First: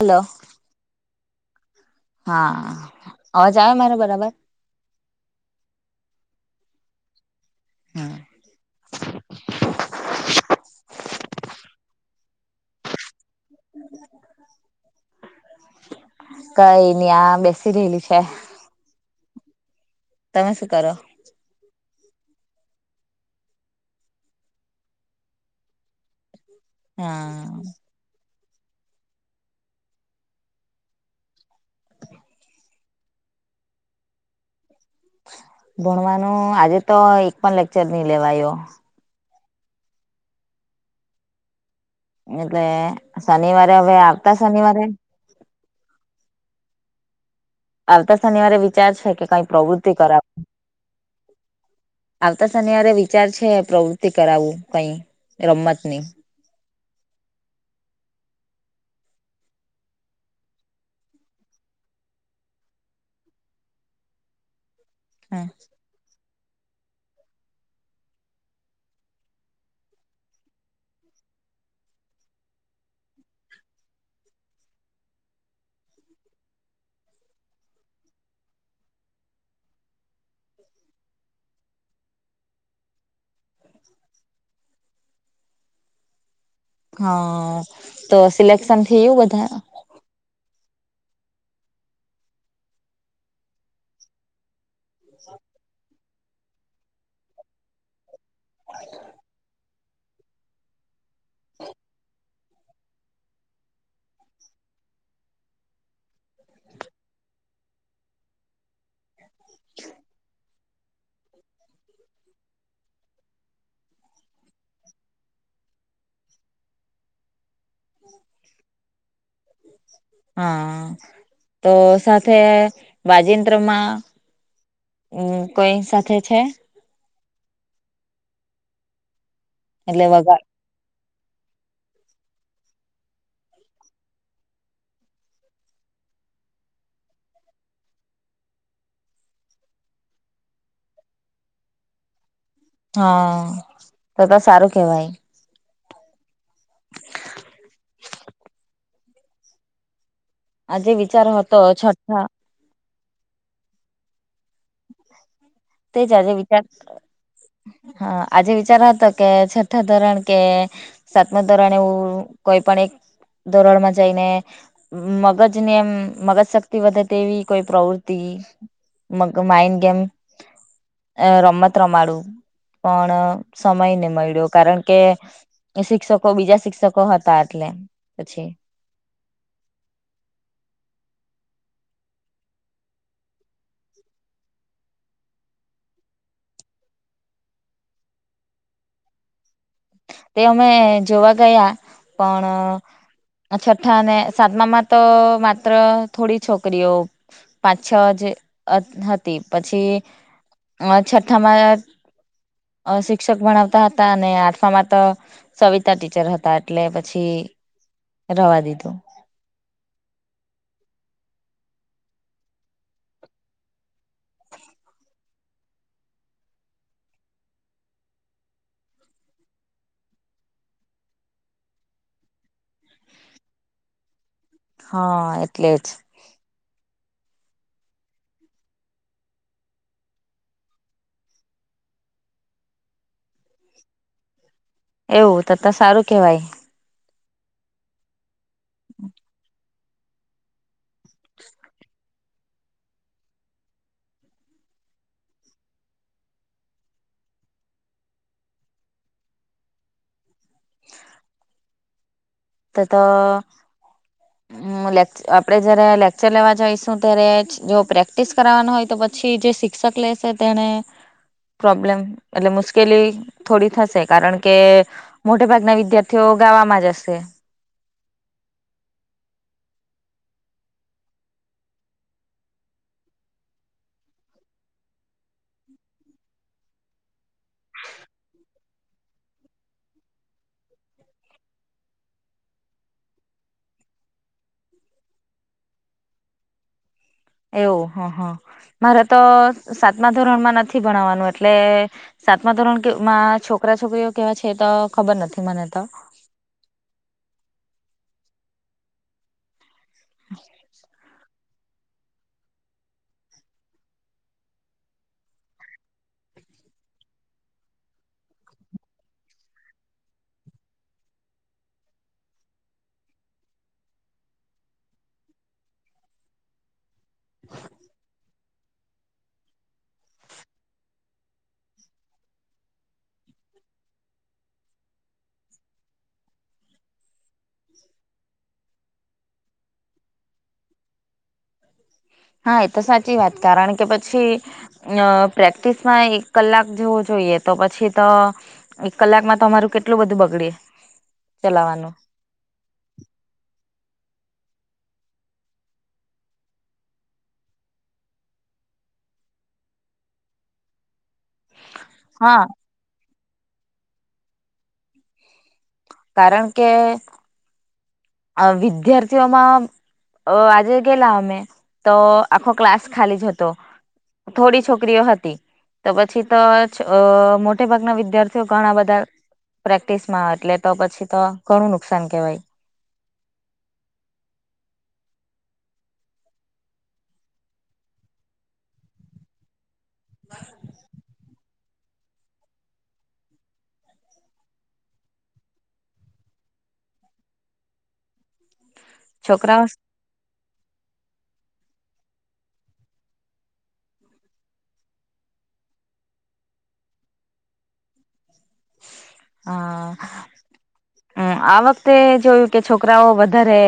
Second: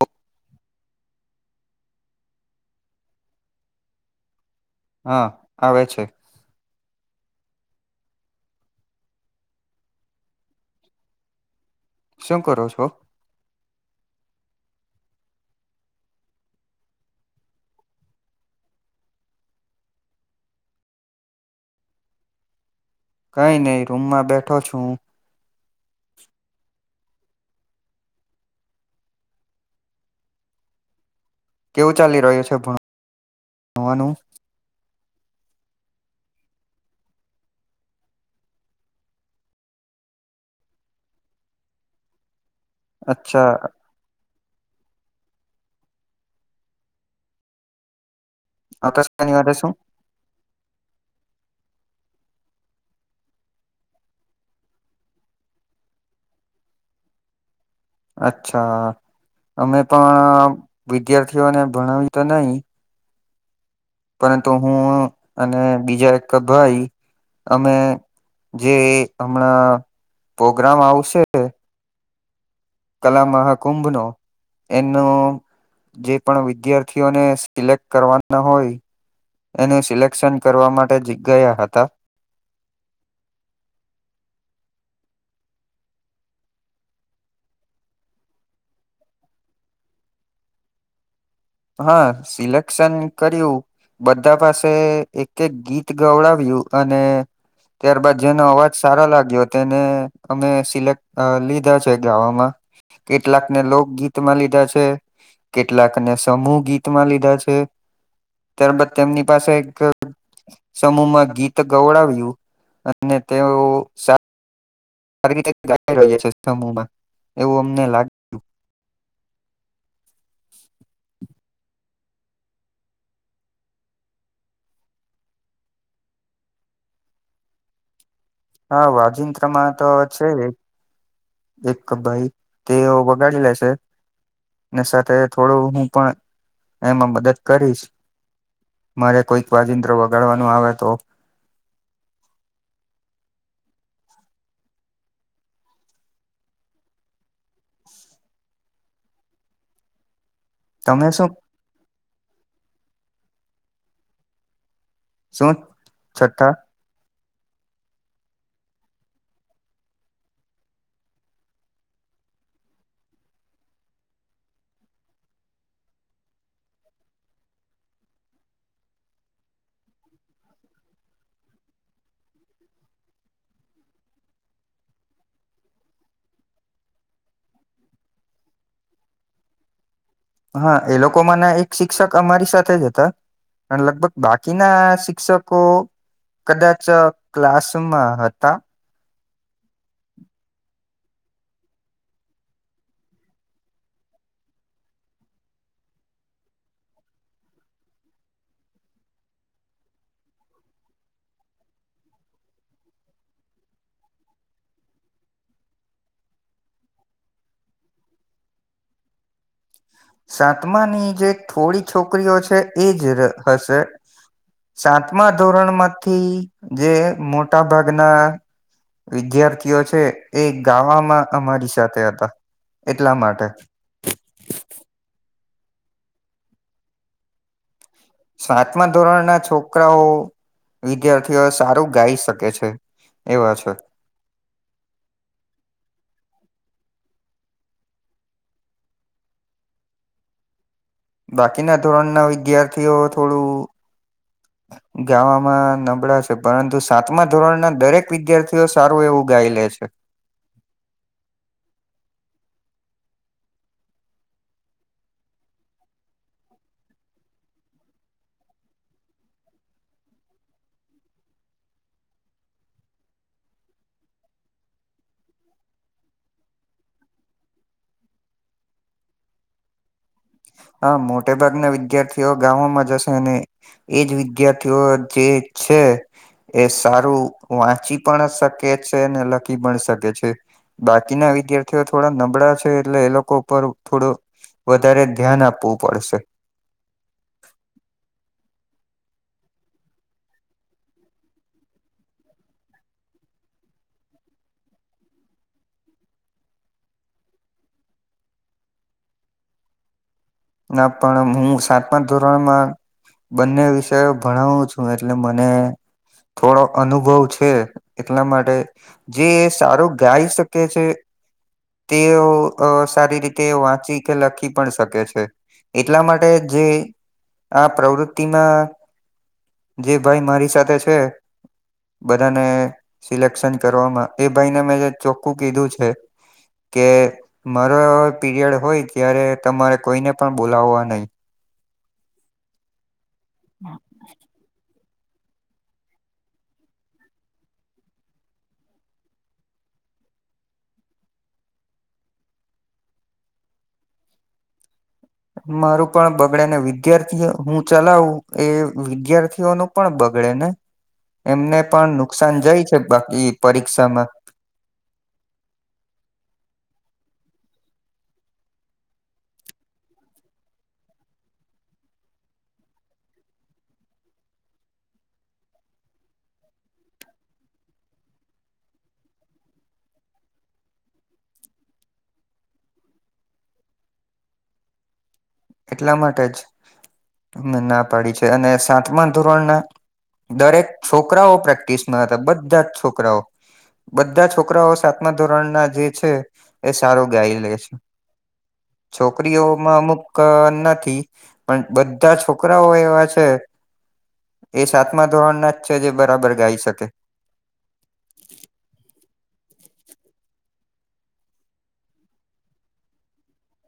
Hello હા અવાજ આયો મારો બરાબર હા આવે છે હમ શું કરો છો [inaudible] કાઈ ની આ બેસી રહેલી છે તમે શું કરો કઈ નઈ રૂમમાં બેઠો છું હા કેવું ચાલી રહ્યું છે ભણ ણવાનું ભણવાનો આજે તો એક પણ લેકચર નહી લેવાયો એટલે અચ્છા શનિવારે હવે આવતા શનિવારે આવતા શનિવારે વિચાર છે કે આકાશની કઈ વાત શું પ્રવૃતિ કરાવ આવતા શનિવારે વિચાર છે પ્રવૃતિ કરાવું કઈ રમત ની અચ્છા અમે પણ વિદ્યાર્થીઓને ભણાવવી તો નહી પરંતુ હું અને બીજા એક ભાઈ અમે જે હમણાં પોગ્રામ આવશે કલા મહાકુંભનો એનો જે પણ વિદ્યાર્થીઓને સિલેક કરવાના હોય એનું સિલેક્શન કરવા માટે જીગ ગયા હતા હ તો સિલેક્શન થયું બધાનું હ સિલેક્શન કર્યું બધા પાસે એક એક ગીત ત ગવડાવ્યું અને ત્યારબાદ જેનો અવાજ સારો લાગ્યો તે ને અમે સિલેક લીધા છે ગાવામાં કેટલાક ને લોકગીત માં લીધા છે કેટલાક ને સમૂહ ગીત માં લીધા છે ત્યારબાદ તેમની પાસે એક સમૂહમાં ગીત ગવડાવ્યું અને તેઓ સા [inaudible] સમૂહમાં એવું અમને લાગ હા તો સાથે વાજેન્દ્રમાં હું કોઈ સાથે છે હા વાજિંત્રમાં તો એટલે છે વગર એક ભઈ તેઓ બગાડી લેશે ને સાથે થોડું હું પણ એમાં મદદ કરીશ મારે કોઈક વાજિંત્ર વગાડવાનું આવે તો હા તો તો સારું કેવાય આજે તમે વિચાર શું અ હતો છઠા [inaudible] તે જ આજે વિચાર છઠ્ઠા હા આજે વિચાર હતો કે છઠ્ઠા ધોરણ કે સાતમાં ધોરણે હું કોઈ પણ એક ધોરણમાં જઈને મગજ ને એમ મગજ શક્તિ વધે તેવી કોઈ પ્રવૃતિ મગ માઇન્ડ ગેમ અ રમત રમાડું પણ સમય ને મળ્યો કારણ કે એ શિક્ષકો બીજા શિક્ષકો હતા એટલે પછી હા એ લોકો માના એક શિક્ષક અમારી સાથે જ હતા પણ લગભગ બાકીના શિક્ષકો કદાચ ક્લાસરૂમમાં હતા તે અમે જોવા ગયા પણ છઠ્ઠા ને સાતમામાં તો માત્ર થોડી છોકરીઓ પાંચ છ જે હતી પછી છઠ્ઠામાં શિક્ષક ભણાવતા હતા અને આઠમાં માં તો સવિતા ટીચર હતા એટલે પછી રવા દીધું. સાતમાની જે થોડી છોકરીઓ છે એ જ હશે. સાતમા ધોરણમાંથી જે મોટા ભાગના વિદ્યાર્થીઓ છે એ ગાવામાં અમારી સાથે હતા એટલા માટે હા એટલે જ સાતમા ધોરણના છોકરાઓ વિદ્યાર્થીઓ સારું ગાઈ શકે છે એવા છે. એવું તો તો સારું કેવાય. હમ. બાકીના ધોરણના વિદ્યાર્થીઓ થોડું ગાવામાં નબળા છે પરંતુ સાતમા ધોરણના દરેક વિદ્યાર્થીઓ સારું એવું ગાઈ લે છે. [inaudible] તો તો લે આપણે જયારે લેક્ચર લેવા જઈશું ત્યારે જો પ્રેક્ટિસ કરાવવાનો હોય તો પછી જે શિક્ષક લેશે તેને પ્રોબ્લેમ એટલે મુશ્કેલી થોડી થશે કારણ કે મોટેા ભાગના વિદ્યાર્થીઓ ગાવામાં જ હશે. હા મોટે ભાગના વિદ્યાર્થીઓ ગામોમાં જશે અને એજ વિદ્યાર્થીઓ જે છે એ સારું વાંચી પણ શકે છે ને લખી પણ શકે છે. બાકીના વિદ્યાર્થીઓ થોડા નબળા છે એટલે એ લોકો ઉપર થોડું વધારે ધ્યાન આપવું પડશે. એવું હ હ મારે તો સાતમા ધોરણમાં નથી ભણવવાનું એટલે સાતમા ધોરણ કેમાં છોકરા છોકરીઓ કેવા છે તો ખબર નથી મને તો ના પણ હું સા મા ધોરણમાં બંને વિષયો ભણાવું છું એટલે મને થોડો અનુભવ છે એટલા માટે જે સારું ગાઈ શકે તે તે સારી રીતે વાંચી કે લખી પણ શકે છે. એટલા માટે જે આ પ્રવૃત્તિમાં જે ભાઈ મારી સાથે છે બધાને સિલેક્શન કરવામાં એ ભાઈને મેં જે ચોખ્ખું કીધું છે કે મારો એ પીરિયડ હોય ત્યારે તમારે કોઈને પણ બોલાવવા નહી. હા એ તો સાચી વાત કારણ કે પ પછી પ્રેક્ટિસમાં એક કલાક જેવું જોઈએ તો પછી તો એક કલાકમાં તમારું કેટલું બધું બગડ જવાનું. મારું પણ બગડે ને વિદ્યાર્થીઓ હું ચલાવું એ વિદ્યાર્થીઓ ન પણ બગડે ને. હ એમને પણ નુકસાન જાય છે બાકી પરીક્ષામાં. કારણ કે વિદ્યાર્થીઓમાં અ આજે ગેલા અમે તો આખો ક્લાસ ખાલી જ હતો. થોડી છોકરીઓ હતી. તો પછી તો મોટે ભાગના વિદ્યાર્થીઓ ઘણા બધા. પ્રેક્ટિસ માં એટલે તો પછી તો ઘણું નુકસાન કેવાય. એટલા માટે જ અ ના પાડી છે અને સાતમા ધોરણના દરેક છોકરાઓ પ્રેક્ટિસમાં હતા બધા જ છોકરાઓ. બધા છોકરાઓ સાતમા ધોરણ ના જે છે એ સારું ગાય લે છે. છોકરાઓ છોકરીઓમાં અમુક ક નથી પણ બધા છોકરાઓ એવા છે એ સાતમા ધોરણ ના જ છે જે બરાબર ગાઈ શકે. હા. હમ્મ આ વખતે જોયું કે છોકરાઓ વધારે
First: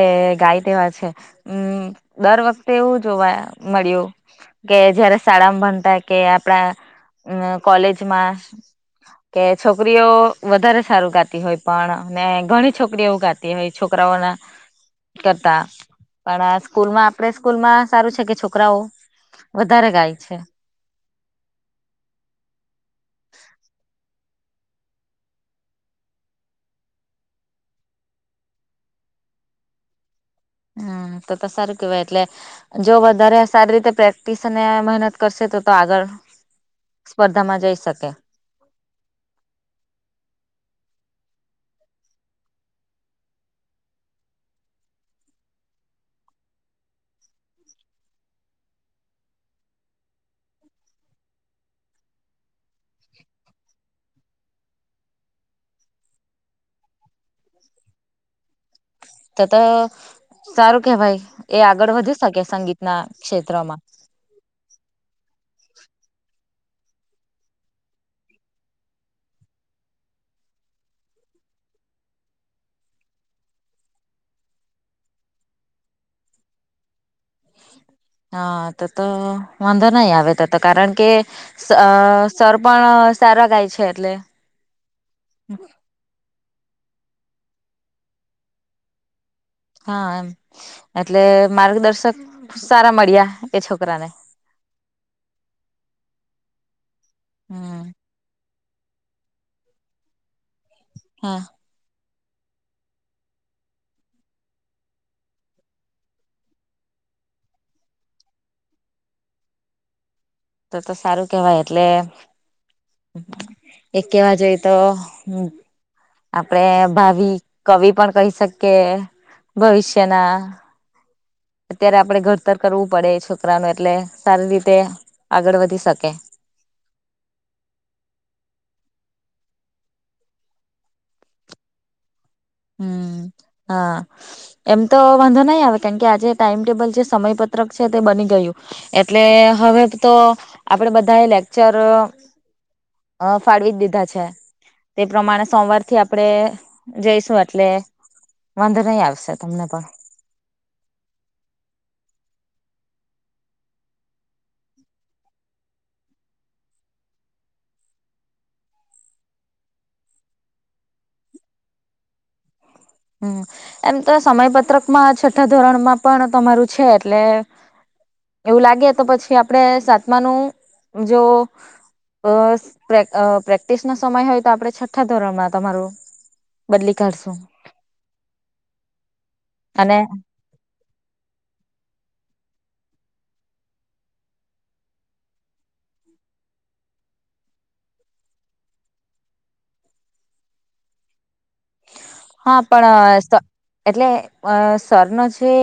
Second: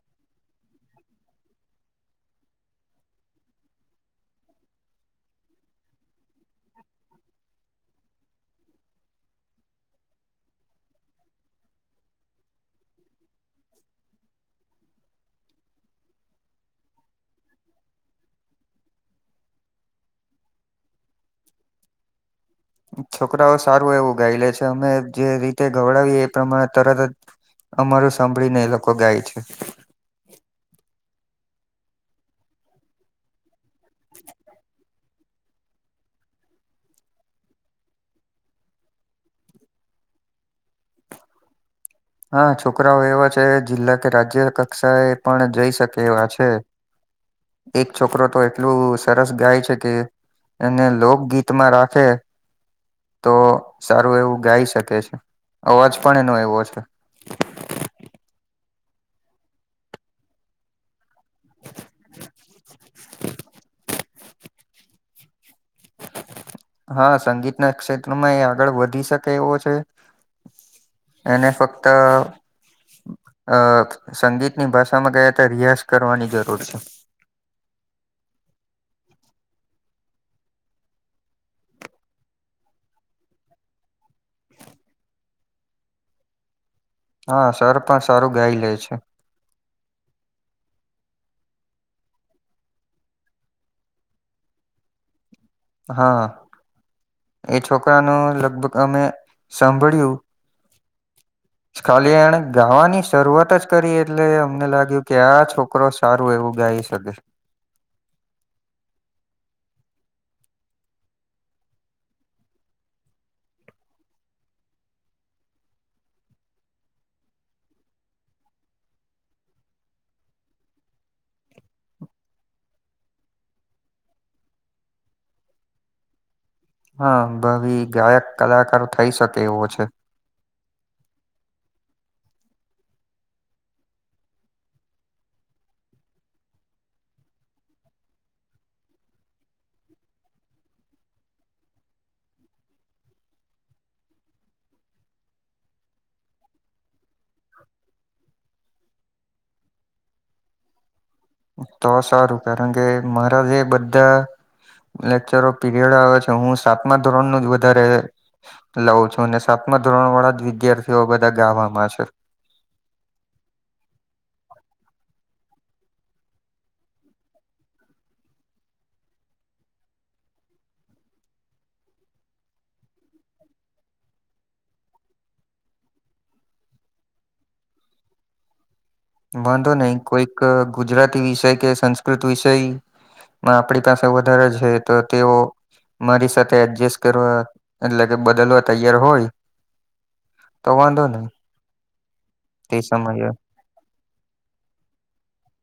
ગાય તેવા છે. હમ્મ દર વખતે એવું જોવા મળ્યું કે જયારે શાળામાં ભણતા કે આપણા કોલેજમાં કે છોકરીઓ વધારે સારું ગાતી હોય પણ ને ઘણી છોકરી એવું ગાતી હોય છોકરાઓના કરતા પણ સ્કૂલમાં આપણે સ્કૂલમાં સારું છે કે છોકરાઓ વધારે ગાય છે. છોકરાઓ સારું એવું ગાઈ લે છે અમે જે રીતે ગવડાવીએ એ પ્રમાણે તરત જ અમારું સાંભળીને એ લોકો ગાય છે. હમ્મ તો તો સારું કેવાય એટલે જો વધારે સારી રીતે પ્રેક્ટિસ અને મહેનત કરશે તો તો આગળ સ્પર્ધામાં જઈ શકે. હા છોકરાઓ એવા છે જિલ્લા કે રાજ્ય કક્ષાએ પણ જઈ શકે એવા છે. એક છોકરો તો એટલું સરસ ગાય છે કે અને લોકગીત માં રાખે તો સારું એવું ગાઈ શકે છે અવાજ પણ એનો એવો છે. તો તો સારું કે ભાઈ એ આગળ વધી શકે સંગીત ના ક્ષેત્રમાં. હા સંગીત ના ક્ષેત્રમાં એ આગળ વધી શકે એવો છે. એને ફક્ત અ અ સંગીતની ભાષામાં ગયા હતા રિયાઝ કરવાની જરૂર છે. હા તો તો વાંધો નહી આવે તો તો કારણ કે સર પણ સારા ગાય છે એટલે હ [inaudible] [inaudible] હા સર પણ સારું ગાઈ લે છે. હા એમ એટલે માર્ગદર્શક સારા મળ્યા એ છોકરા ને. હા એ હમ છોકરા નો લગભગ અમે સાંભળ્યું હમ્મ. ખાલી એણે ગાવાની શરૂઆત જ કરી એટલે અમને લાગ્યું કે આ છોક છોકરો સારું એવું ગાઈ શકે. તો તો સારું કેવાય એટલે એક કેવા જોઈ તો હ. આપડે ભાવિ કવિ પણ કહી શકીએ ભવિષ્યના અત્યારે આપણે ઘડતર કરવું પડે છોકરાનું એટલે સારી રીતે આગળ વધી શકે. હા ભી ગાયક કલાકારો થઈ શકે એવો છે. હમ્મ હા. એમ તો વાંધો નહી આવે કેમ કે આજે ટાઈમ ટેબલ છે સમયપત્રક છે તે બની ગયું. એટલે હવે તો આપડે બધા એ લેક્ચર અ અ ફાળવી જ દીધા છે તે પ્રમાણે સોમવારથી આપડે જયેશવર એટલે વાંધો નહી આવી શકે તમને પણ. તો સારું કારણ કે મારા જે બધા લેક્ચરો પીરિયડ આવે છે હું સાતમા ધોરણ નું જ વધારે લઉં છું અને સાતમા ધોરણ વાળા જ વિદ્યાર્થીઓ બધા ગાવામાં છે. હમ એમ તો સમય પત્રકમાં છઠ્ઠા ધોરણમાં પણ તમારું છે એટલે એવું લાગે તો પછી આપડે સાતમાનું જો અ પ્રેક્ટિસ નો સમય હોય તો આપડણે છઠ્ઠા ધોરણમાં તમારું બદલી કાઢસું. વાંધો નહી અને કોઈક ગુજરાતી વિષય કે સંસ્કૃત વિષય આપણી પાસે વધારે છે તો તેઓ મારી સાથે એડજસ્ટ કરવા એટલે કે બદલવા તૈયાર હોય તો વાંધો નહી. હા તે સમયે પણ એટલે અ સરનો જે.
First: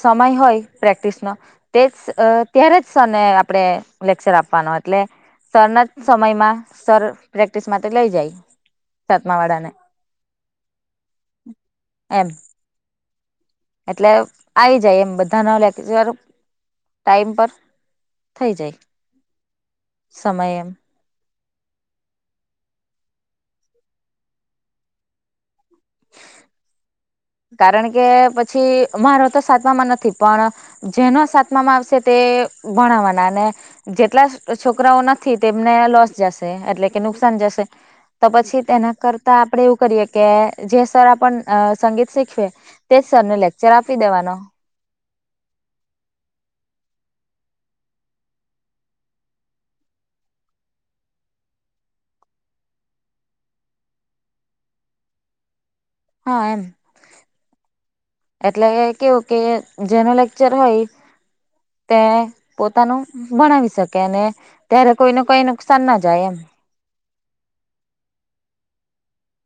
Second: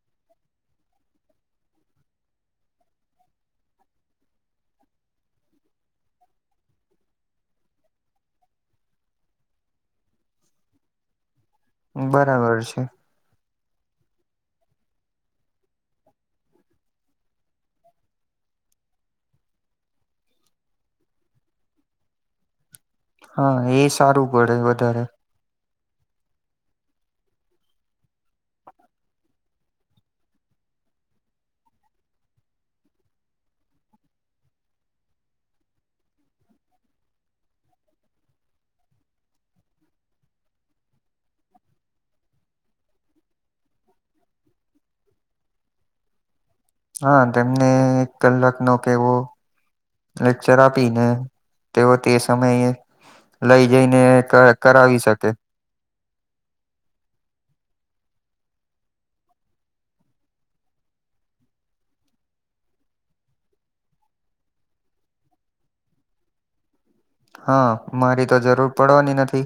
સમય હોય પ્રેક્ટિસનો તે જ ત્યારે જ સો ને આપણે લેક્ચર આપવાનો એટલે સરના જ સમયમાં સર પ્રેક્ટિસ માટે લઈ જાય સાતમા વાળા ને. હમ. [inaudible] બરાબર છે. એટલે આવી જાય એમ બધા ના લેક ટાઈમ પર થઈ જાય સમય એમ. હા એ સારું પડે વધારે. કારણ કે પછી મારો તો સાતવામાં નથી પણ જેનો સાતમામાં આવશે તે ભણાવવાના અને જેટલા છોકરાઓ નથી તેમને લોસ જશે એટલે કે નુકસાન જશે. તો પછી તેના કરતા આપડે એવું કરીએ કે જે સર આપ સંગીત શીખવે તેજ સરને લેક્ચર આપી દેવાનો. હા તેમને એક કલાક નો કેવો લેક્ચર આપીને તેઓ તે સમયે લઈ જઈને કરાવી શકે. હા એમ. એટલે કેવું કે જેનો લેક્ચર હોય તે પોતાનું ભણાવી શકે અને ત્યારે કોઈને કોઈ નુકસાન ના જાય એમ. હા મારી તો જરૂર પડવાની નથી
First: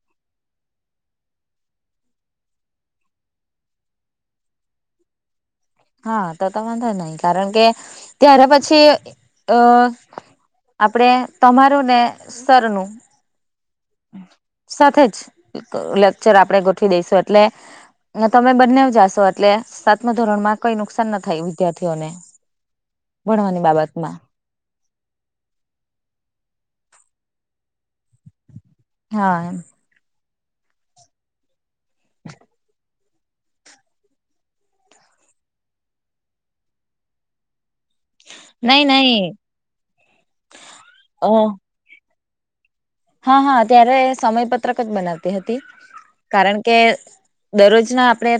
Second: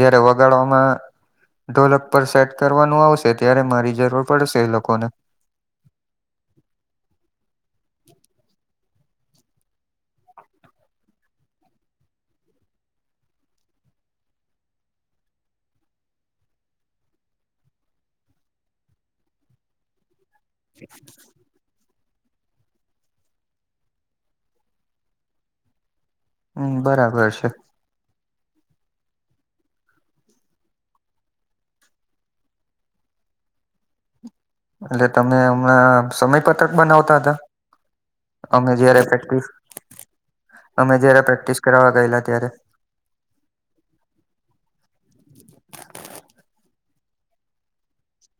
જયારે વગાડવામાં ઢોલક પર સેટ કરવાનું આવશે ત્યારે મારી જરૂર પડશે એ લોકોને. હા તો તો વાંધો નહી કારણ કે ત્યારે પછી અ આપડે તમારું ને સરનું સાથે જ લેક્ચર આપણેે ગોઠવી દઈશું એટલે તમે બંને જાશો એટલે સાતમા ધોરણ માં કઈ નુકસાન ના થાય વિદ્યાર્થીઓને ભણવાની બાબતમાં. હમ બરાબર છે. હા. એટલે તમે હમણાં સમય પત્રક બનાવતા હતા.? અમે નહી જયારે નહી પ્રેક્ટિસ અમે જારે અ પ્રેક્ટિસ કરવાવા ગયેલા ત્યારે.? હા હા ત્યારે સમય પત્રક જ બનાવતી હતી. કારણ કે દરરોજ ના આપણેે